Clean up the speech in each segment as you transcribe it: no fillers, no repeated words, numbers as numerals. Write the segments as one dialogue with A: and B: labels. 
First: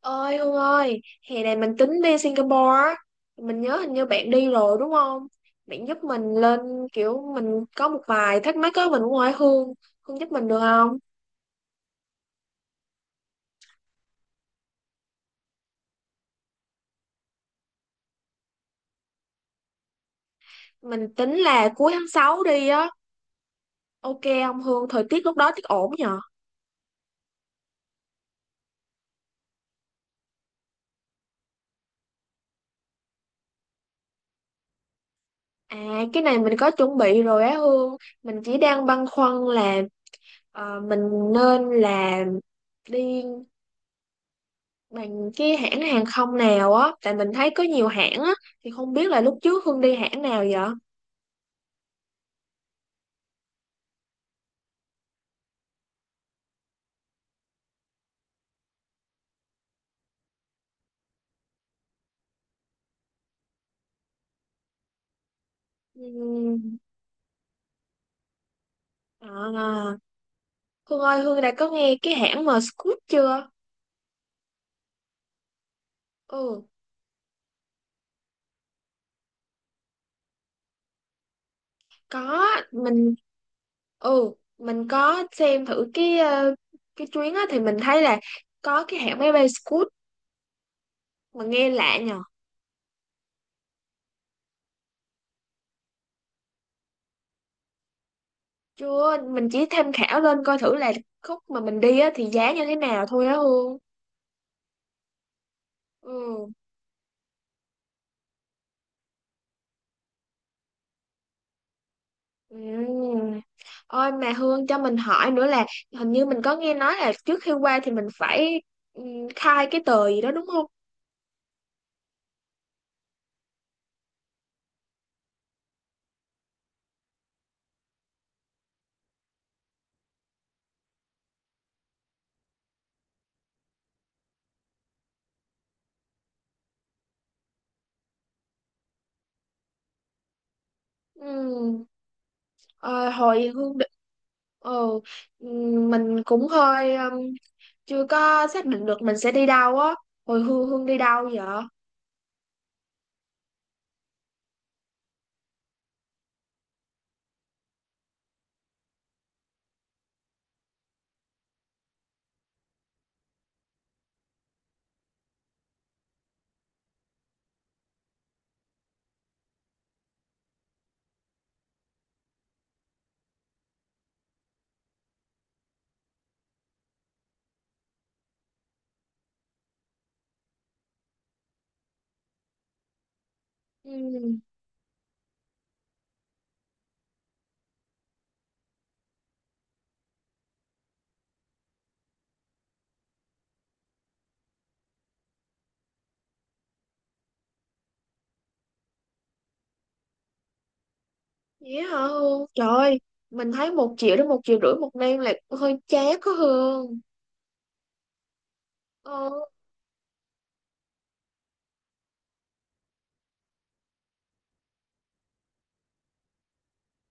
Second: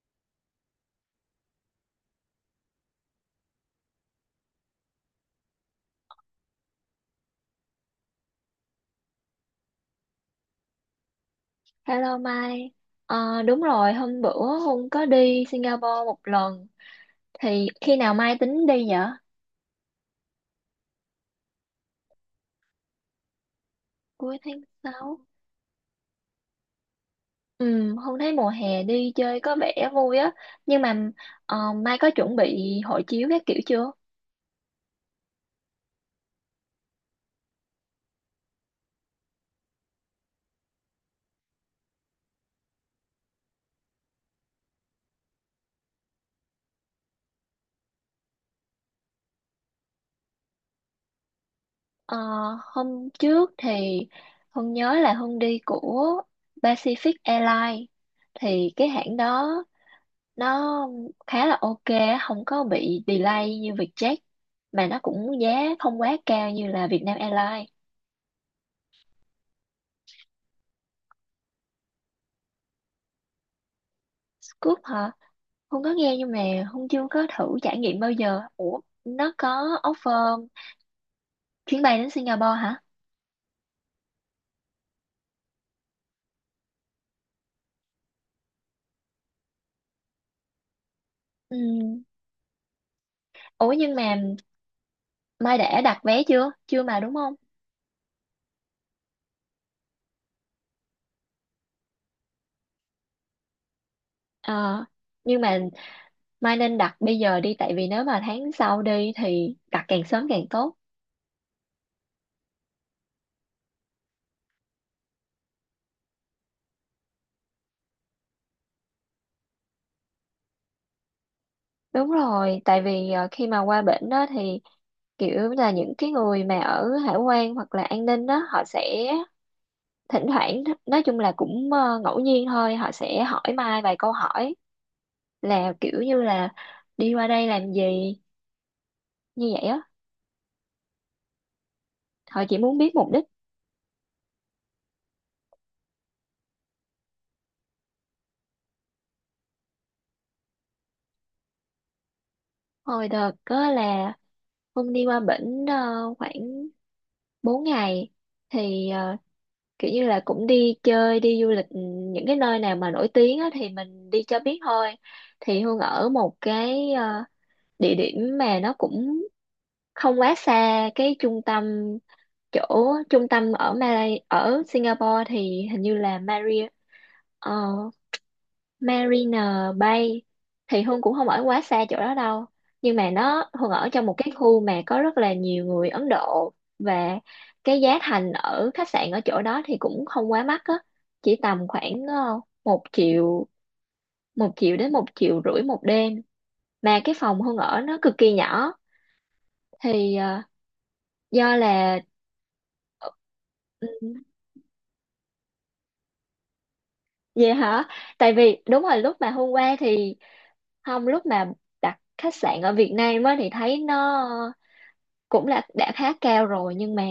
A: Ơi Hương ơi, hè này mình tính đi Singapore á. Mình nhớ hình như bạn đi rồi đúng không? Bạn giúp mình lên, kiểu mình có một vài thắc mắc á, mình cũng hỏi Hương. Hương giúp mình được không?
B: Hello Mai. Đúng rồi, hôm bữa Hùng có đi Singapore một lần. Thì khi nào Mai tính đi vậy?
A: Mình tính là cuối tháng 6 đi á. Ok,
B: Cuối tháng
A: không Hương thời
B: 6.
A: tiết lúc đó tiết ổn nhờ?
B: Ừ, Hùng thấy mùa hè đi chơi có vẻ vui á, nhưng mà ờ, Mai có chuẩn bị hộ chiếu các kiểu chưa?
A: À, cái này mình có chuẩn bị rồi á Hương. Mình chỉ đang băn khoăn là mình nên là đi bằng cái hãng hàng không nào á, tại mình thấy có nhiều hãng á. Thì không biết là lúc trước Hương đi hãng nào vậy?
B: Ờ, Hôm trước thì Hùng nhớ là Hùng đi của Pacific Airlines, thì cái hãng đó nó khá là ok, không có bị delay như Vietjet, mà nó cũng giá không quá cao như
A: Ừm.
B: là Vietnam Airlines.
A: À, Hương ơi, Hương đã có nghe cái hãng mà Scoot chưa?
B: Scoop hả? Hương có nghe nhưng mà
A: Ừ,
B: Hương chưa có thử trải nghiệm bao giờ. Ủa, nó có offer chuyến bay đến
A: có,
B: Singapore hả?
A: mình mình có xem thử cái cái chuyến á, thì mình thấy là có cái hãng máy bay Scoot mà
B: Ừ.
A: nghe lạ nhờ.
B: Ủa nhưng mà Mai đã đặt vé chưa? Chưa mà đúng không?
A: Chưa, mình chỉ tham khảo lên coi thử là khúc mà mình đi á thì giá như thế nào thôi á Hương.
B: Ờ, nhưng mà
A: Ừ.
B: Mai nên đặt bây giờ đi, tại vì nếu mà tháng sau đi thì đặt càng sớm càng tốt.
A: Ừm. Ôi mà Hương cho mình hỏi nữa là hình như mình có nghe nói là trước khi qua thì mình phải ừm, khai cái tờ gì đó đúng không?
B: Đúng rồi, tại vì khi mà qua bển đó thì kiểu là những cái người mà ở hải quan hoặc là an ninh đó họ sẽ thỉnh thoảng, nói chung là cũng ngẫu nhiên thôi, họ sẽ hỏi Mai vài câu hỏi là kiểu như là đi qua đây làm gì, như vậy á,
A: Ừ.
B: họ chỉ muốn biết mục
A: Ờ,
B: đích.
A: hồi Hương định, ừ, mình cũng hơi chưa có xác định được mình sẽ đi đâu á. Hồi Hương Hương đi đâu vậy?
B: Hồi đợt có là Hưng đi qua bển khoảng 4 ngày, thì kiểu như là cũng đi chơi đi du lịch, những cái nơi nào mà nổi tiếng á thì mình đi cho biết thôi. Thì Hương ở một cái địa điểm mà nó cũng không quá xa cái trung tâm. Chỗ trung tâm ở Malay ở Singapore thì hình như là Marina Bay. Thì Hương cũng không ở quá xa chỗ đó đâu, nhưng mà nó Hương ở trong một cái
A: Ừ,
B: khu mà có rất là nhiều người Ấn Độ. Và cái giá thành ở khách sạn ở chỗ đó thì cũng không quá mắc á, chỉ tầm khoảng một triệu đến một triệu rưỡi một đêm. Mà cái phòng Hương ở nó cực kỳ nhỏ thì do
A: vậy hả
B: là
A: Hương, trời ơi.
B: ờ,
A: Mình thấy
B: ừ.
A: một triệu đến một triệu rưỡi một đêm là hơi chát có Hương.
B: Vậy hả? Tại vì đúng rồi, lúc mà
A: Ừ.
B: hôm qua thì không, lúc mà đặt khách sạn ở Việt Nam á thì thấy nó cũng là đã khá cao rồi, nhưng mà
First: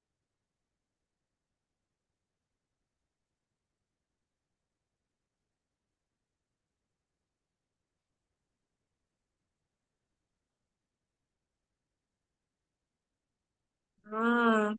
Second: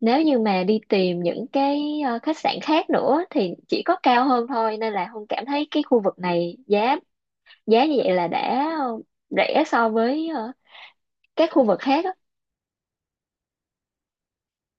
B: nếu như mà đi tìm những cái khách sạn khác nữa thì chỉ có cao hơn thôi, nên là Hương cảm thấy cái khu vực này giá giá như vậy là đã rẻ so với các khu vực khác á.
A: À,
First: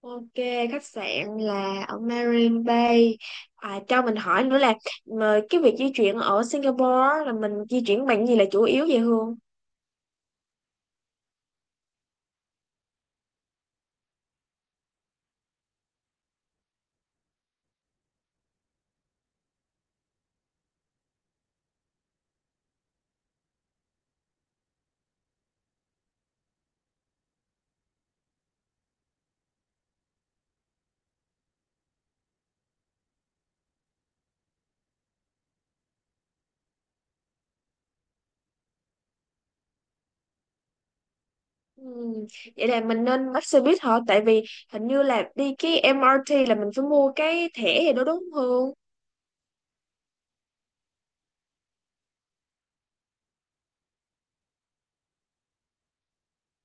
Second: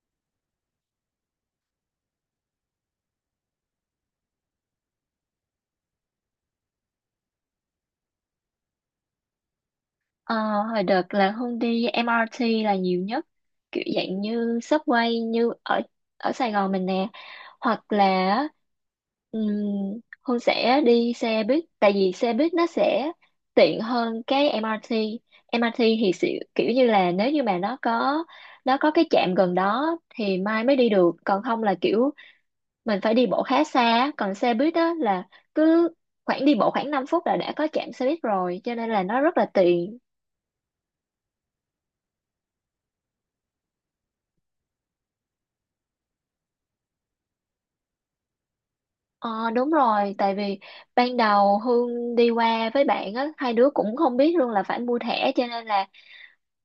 A: ok, khách sạn là ở Marine Bay. À, cho mình hỏi nữa là mà cái việc di chuyển ở Singapore á, là mình di chuyển bằng gì là chủ yếu vậy Hương?
B: Ờ, Hồi đợt là Hương đi MRT là nhiều nhất, kiểu dạng như subway như ở ở Sài Gòn mình nè, hoặc là um, Hương sẽ đi xe buýt, tại vì xe buýt nó sẽ tiện hơn cái MRT. MRT thì sẽ, kiểu như là nếu như mà nó có cái trạm gần đó thì mai mới đi được, còn không là kiểu mình phải đi bộ khá xa, còn xe buýt đó là cứ khoảng đi bộ khoảng 5 phút là đã có trạm xe buýt rồi cho nên là nó rất là tiện.
A: Ừm. Vậy là mình nên bắt xe buýt hả? Tại vì hình như là đi cái MRT là mình phải mua cái thẻ gì đó đúng không Hương?
B: Ờ đúng rồi, tại vì ban đầu Hương đi qua với bạn á, hai đứa cũng không biết luôn là phải mua thẻ cho nên là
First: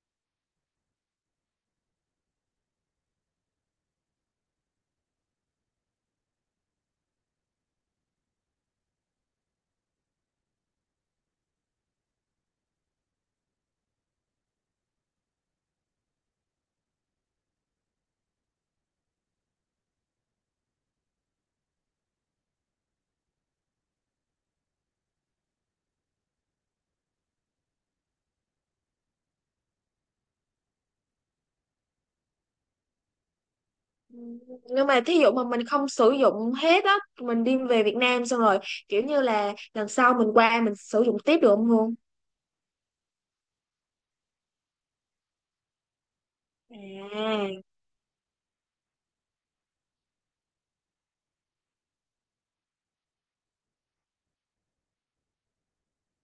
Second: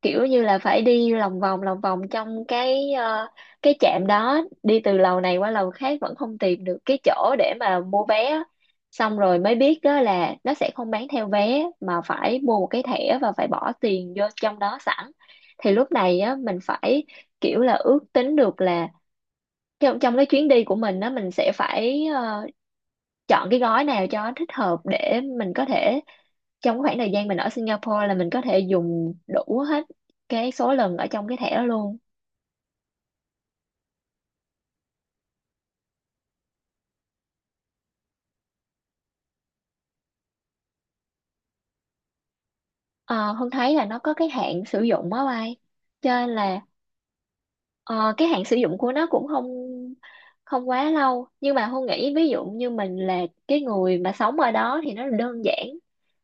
B: kiểu như là phải đi lòng vòng trong cái cái trạm đó, đi từ lầu này qua lầu khác vẫn không tìm được cái chỗ để mà mua vé á. Xong rồi mới biết đó là nó sẽ không bán theo vé mà phải mua một cái thẻ và phải bỏ tiền vô trong đó sẵn. Thì lúc này á mình phải kiểu là ước tính được là trong trong cái chuyến đi của mình á, mình sẽ phải chọn cái gói nào cho thích hợp để mình có thể trong khoảng thời gian mình ở Singapore là mình có thể dùng đủ hết cái số lần ở trong cái thẻ đó luôn.
A: Ừm. Nhưng mà thí dụ mà mình không sử dụng hết á, mình đi về Việt Nam xong rồi, kiểu như là lần sau mình qua mình sử dụng tiếp được không Hương?
B: Ờ, Hương thấy là nó có cái hạn sử dụng á bay cho nên là
A: À.
B: ờ, cái hạn sử dụng của nó cũng không không quá lâu, nhưng mà Hương nghĩ ví dụ như mình là cái người mà sống ở đó thì nó đơn giản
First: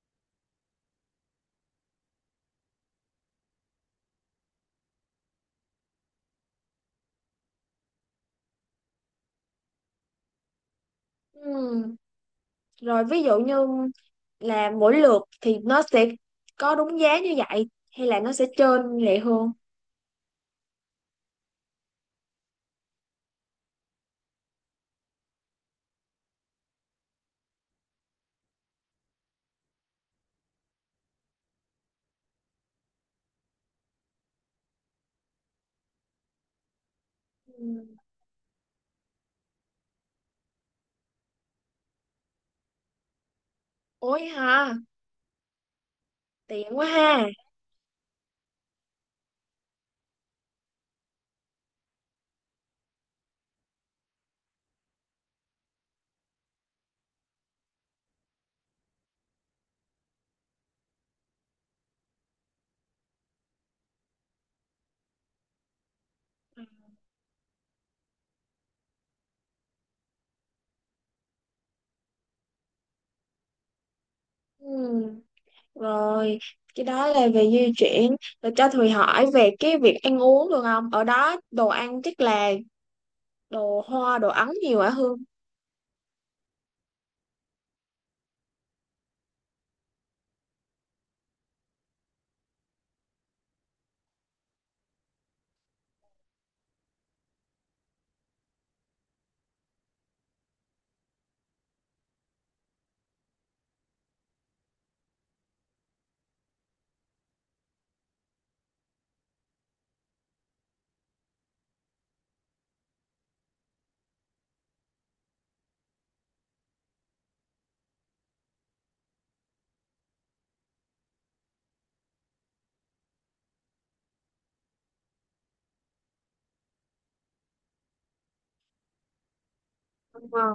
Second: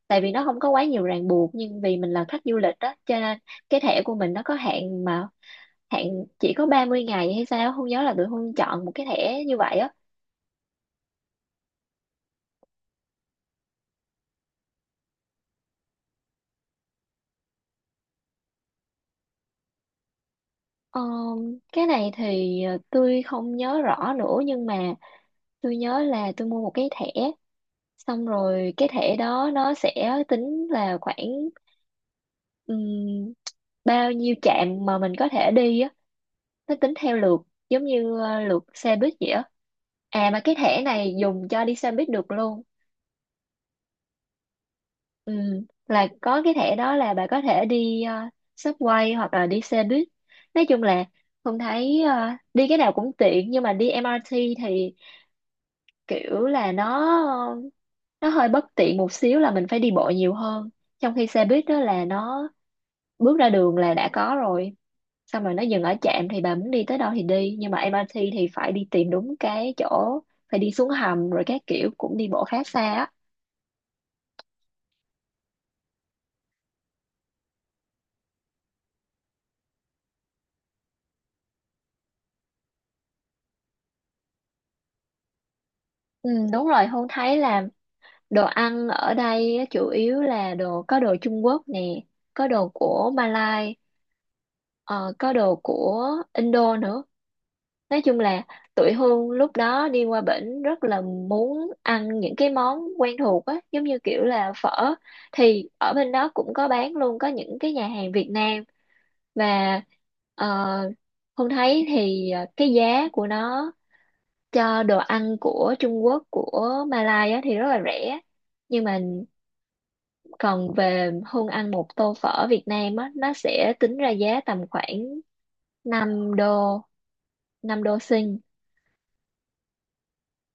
B: tại vì nó không có quá nhiều ràng buộc, nhưng vì mình là khách du lịch đó cho nên cái thẻ của mình nó có hạn, mà hạn chỉ có 30 ngày hay sao không nhớ, là tụi Hương chọn một cái thẻ như vậy á.
A: Ừm. Rồi ví dụ như là mỗi lượt thì nó sẽ có đúng giá như vậy hay là nó sẽ trên lệ Hương?
B: Ờ, cái này thì tôi không nhớ rõ nữa, nhưng mà tôi nhớ là tôi mua một cái thẻ, xong rồi cái thẻ đó nó sẽ tính là khoảng ừm, bao nhiêu trạm mà mình có thể đi á, nó tính theo lượt giống
A: Ừm.
B: như lượt xe buýt vậy á. À mà cái thẻ này dùng cho đi xe buýt được luôn.
A: Ôi ha,
B: Ừ, là có cái
A: tiện
B: thẻ
A: quá
B: đó là
A: ha.
B: bà có thể đi subway hoặc là đi xe buýt. Nói chung là Hùng thấy đi cái nào cũng tiện, nhưng mà đi MRT thì kiểu là nó hơi bất tiện một xíu là mình phải đi bộ nhiều hơn. Trong khi xe buýt đó là nó bước ra đường là đã có rồi. Xong rồi nó dừng ở trạm thì bà muốn đi tới đâu thì đi. Nhưng mà MRT thì phải đi tìm đúng cái chỗ, phải đi xuống hầm rồi các kiểu cũng đi bộ khá xa á.
A: Ừ. Rồi, cái đó là về di chuyển. Rồi cho Thùy hỏi về cái việc ăn uống được không? Ở đó đồ ăn chắc là đồ hoa, đồ Ấn nhiều hả Hương?
B: Ừ, đúng rồi, hôn thấy là đồ ăn ở đây á, chủ yếu là đồ, có đồ Trung Quốc nè, có đồ của Malai, ờ, có đồ của Indo nữa, nói chung là tụi Hương lúc đó đi qua bển rất là muốn ăn những cái món quen thuộc á, giống như kiểu là phở, thì ở bên đó cũng có bán luôn, có những cái nhà hàng Việt Nam. Và ờ, Hương thấy thì cái giá của nó cho đồ ăn của Trung Quốc của Malai á thì rất là rẻ, nhưng mà còn về Hương ăn một tô phở Việt Nam á nó sẽ tính ra giá tầm khoảng 5 đô, 5 đô Sinh.
A: Đúng không?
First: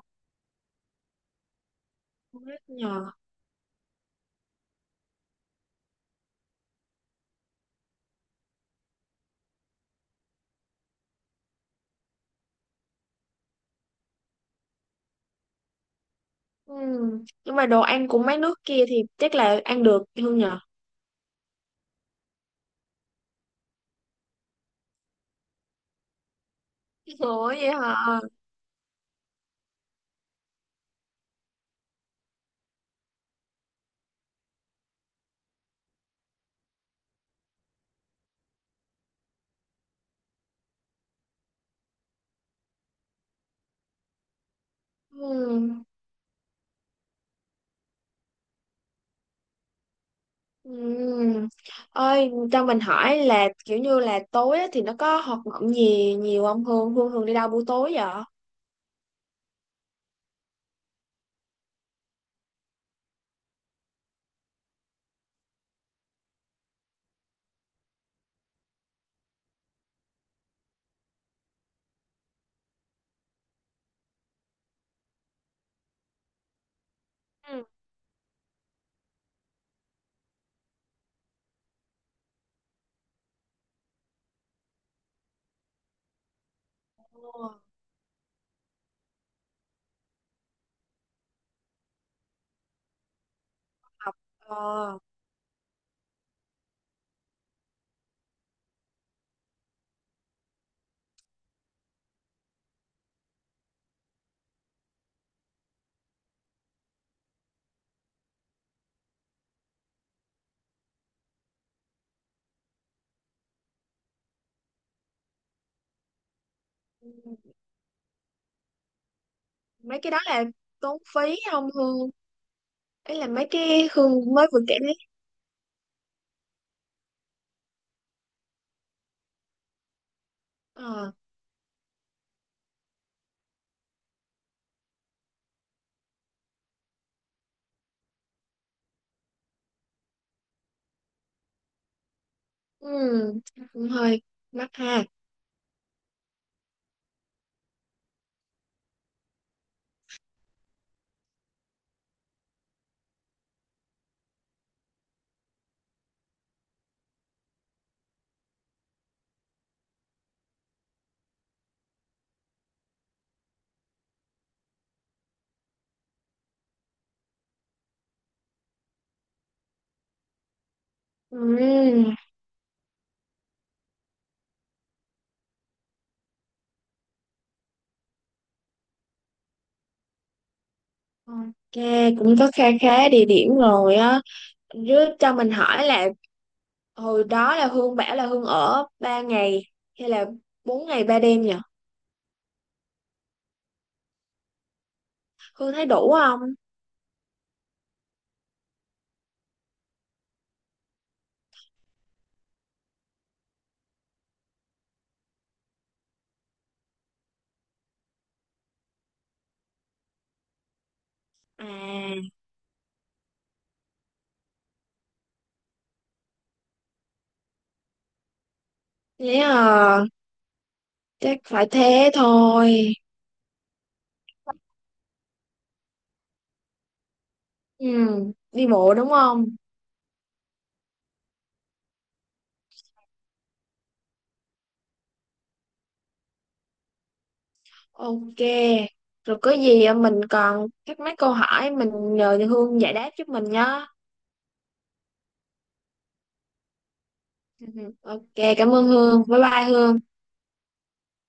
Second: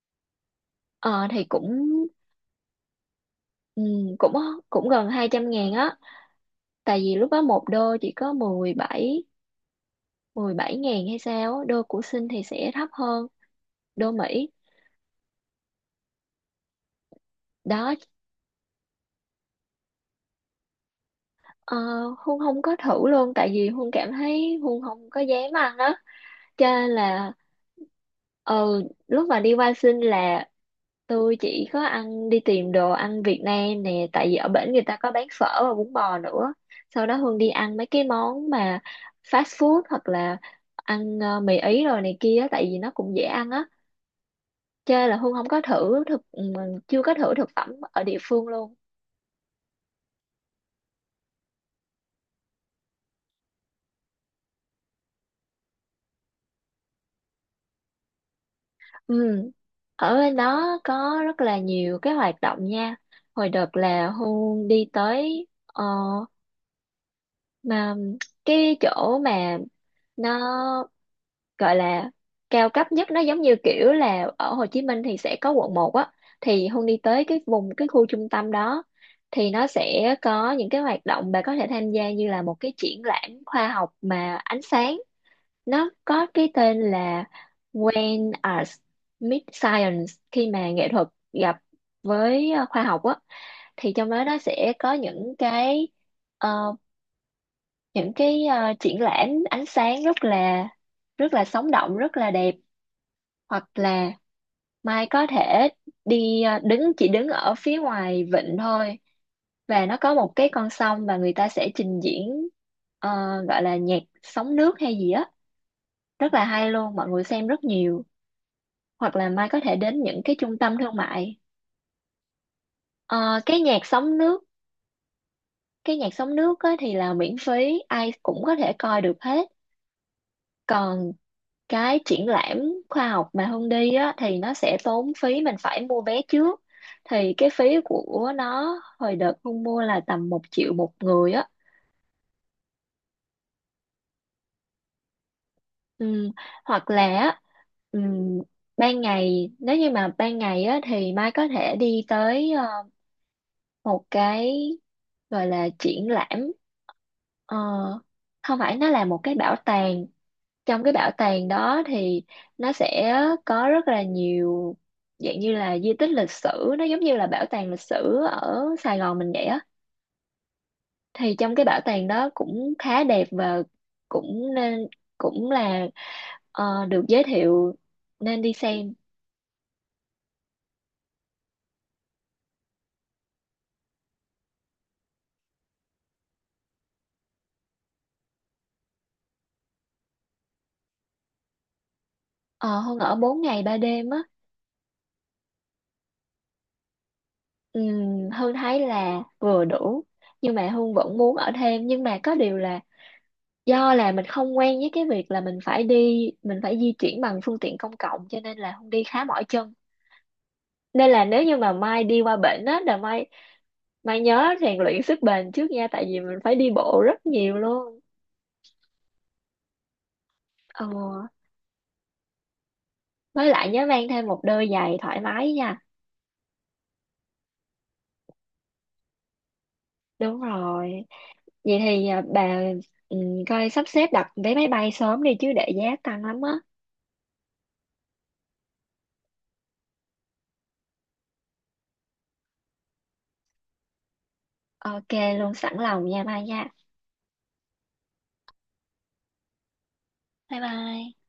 B: Ờ thì cũng
A: Không biết nhờ.
B: ừ, cũng cũng gần 200.000 á, tại vì lúc đó một đô chỉ có 17.000 hay sao á, đô của Sinh thì sẽ thấp hơn đô Mỹ.
A: Ừ. Nhưng mà đồ
B: Đó
A: ăn của mấy nước kia thì chắc là ăn được Hương nhờ.
B: ờ, Hương không có thử luôn tại vì Hương cảm thấy Hương không có dám ăn á, cho nên là
A: Ủa vậy hả?
B: ừ lúc mà đi qua sinh là tôi chỉ có ăn, đi tìm đồ ăn Việt Nam nè, tại vì ở bển người ta có bán phở và bún bò nữa, sau đó Hương đi ăn mấy cái món mà fast food hoặc là ăn mì Ý rồi này kia á, tại vì nó cũng dễ ăn á, chơi là Hương không có
A: Ừ.
B: thử thực, chưa có thử thực phẩm ở địa phương luôn.
A: Ừ. Ơi, cho mình hỏi là kiểu như là tối á thì nó có hoạt động gì nhiều không Hương? Hương thường đi đâu buổi tối vậy?
B: Ừ. Ở bên đó có rất là nhiều cái hoạt động nha, hồi đợt là Hương đi tới mà cái chỗ mà nó gọi là cao cấp nhất, nó giống như kiểu là ở Hồ Chí Minh thì sẽ có quận một á, thì Hương đi tới cái
A: Ừ.
B: vùng cái khu trung tâm đó thì nó sẽ có những cái hoạt động bà có thể tham gia như là một cái triển lãm khoa học mà ánh sáng, nó có cái tên là
A: Ờ.
B: When Arts Meet Science, khi mà nghệ thuật gặp với khoa học á. Thì trong đó nó sẽ có
A: Ờ.
B: những cái ờ, triển lãm ánh sáng rất là sống động rất là đẹp. Hoặc là Mai có thể đi đứng, chỉ đứng ở phía ngoài vịnh thôi, và nó có một cái con sông và người ta sẽ trình diễn ờ, gọi là nhạc sóng nước hay gì á, rất là hay luôn, mọi
A: Ừ.
B: người xem rất nhiều. Hoặc là Mai có thể
A: Mấy
B: đến
A: cái đó
B: những cái
A: là
B: trung tâm thương
A: tốn phí
B: mại.
A: không Hương? Ấy là
B: Ờ,
A: mấy
B: cái nhạc
A: cái
B: sóng
A: Hương
B: nước
A: mới vừa kể đấy.
B: cái nhạc sóng nước á thì là miễn phí, ai cũng có thể coi được hết. Còn
A: Ờ.
B: cái triển lãm khoa học mà Hương đi á thì nó sẽ tốn phí, mình phải mua vé trước. Thì cái phí của nó hồi đợt Hương mua là tầm một triệu một người á.
A: Ừ, cũng hơi mắc ha.
B: Ừ. Hoặc là á, ừm, ban ngày nếu như mà ban ngày á thì Mai có thể đi tới một cái gọi là triển lãm. Ờ, Không phải, nó là một cái bảo tàng. Trong cái bảo tàng đó thì nó sẽ có rất là nhiều dạng như là di tích lịch sử, nó giống như là bảo tàng lịch sử ở Sài Gòn mình vậy á, thì trong cái bảo
A: Ừ.
B: tàng đó cũng khá đẹp và cũng nên cũng là được giới thiệu, nên đi xem.
A: Ok, cũng có kha khá địa điểm rồi á. Chứ cho mình hỏi là hồi đó là Hương bảo là Hương ở ba ngày hay là bốn ngày ba đêm nhỉ?
B: Ờ, Hương ở 4 ngày 3 đêm á,
A: Hương thấy đủ không?
B: Hương thấy là vừa đủ, nhưng mà Hương vẫn muốn ở thêm, nhưng mà có điều là do là mình không quen với cái việc là mình phải di chuyển bằng phương tiện công cộng, cho nên là Hương đi khá mỏi chân, nên là nếu như mà Mai đi
A: À,
B: qua bển á là Mai Mai nhớ rèn luyện sức bền trước nha, tại vì mình phải đi bộ rất nhiều luôn,
A: thế à,
B: ờ,
A: chắc phải thế thôi.
B: với lại nhớ mang thêm một đôi giày thoải mái nha,
A: Ừ, đi bộ đúng không?
B: đúng rồi vậy thì bà ừ, coi sắp xếp đặt vé máy bay sớm đi chứ để giá tăng lắm á.
A: Ok, rồi có gì mình còn thắc mắc câu hỏi mình nhờ Hương giải đáp giúp mình nhá.
B: Ok, luôn sẵn lòng nha Mai nha.
A: Ừ, ừ. Ok, cảm ơn Hương. Bye bye Hương.
B: Bye bye.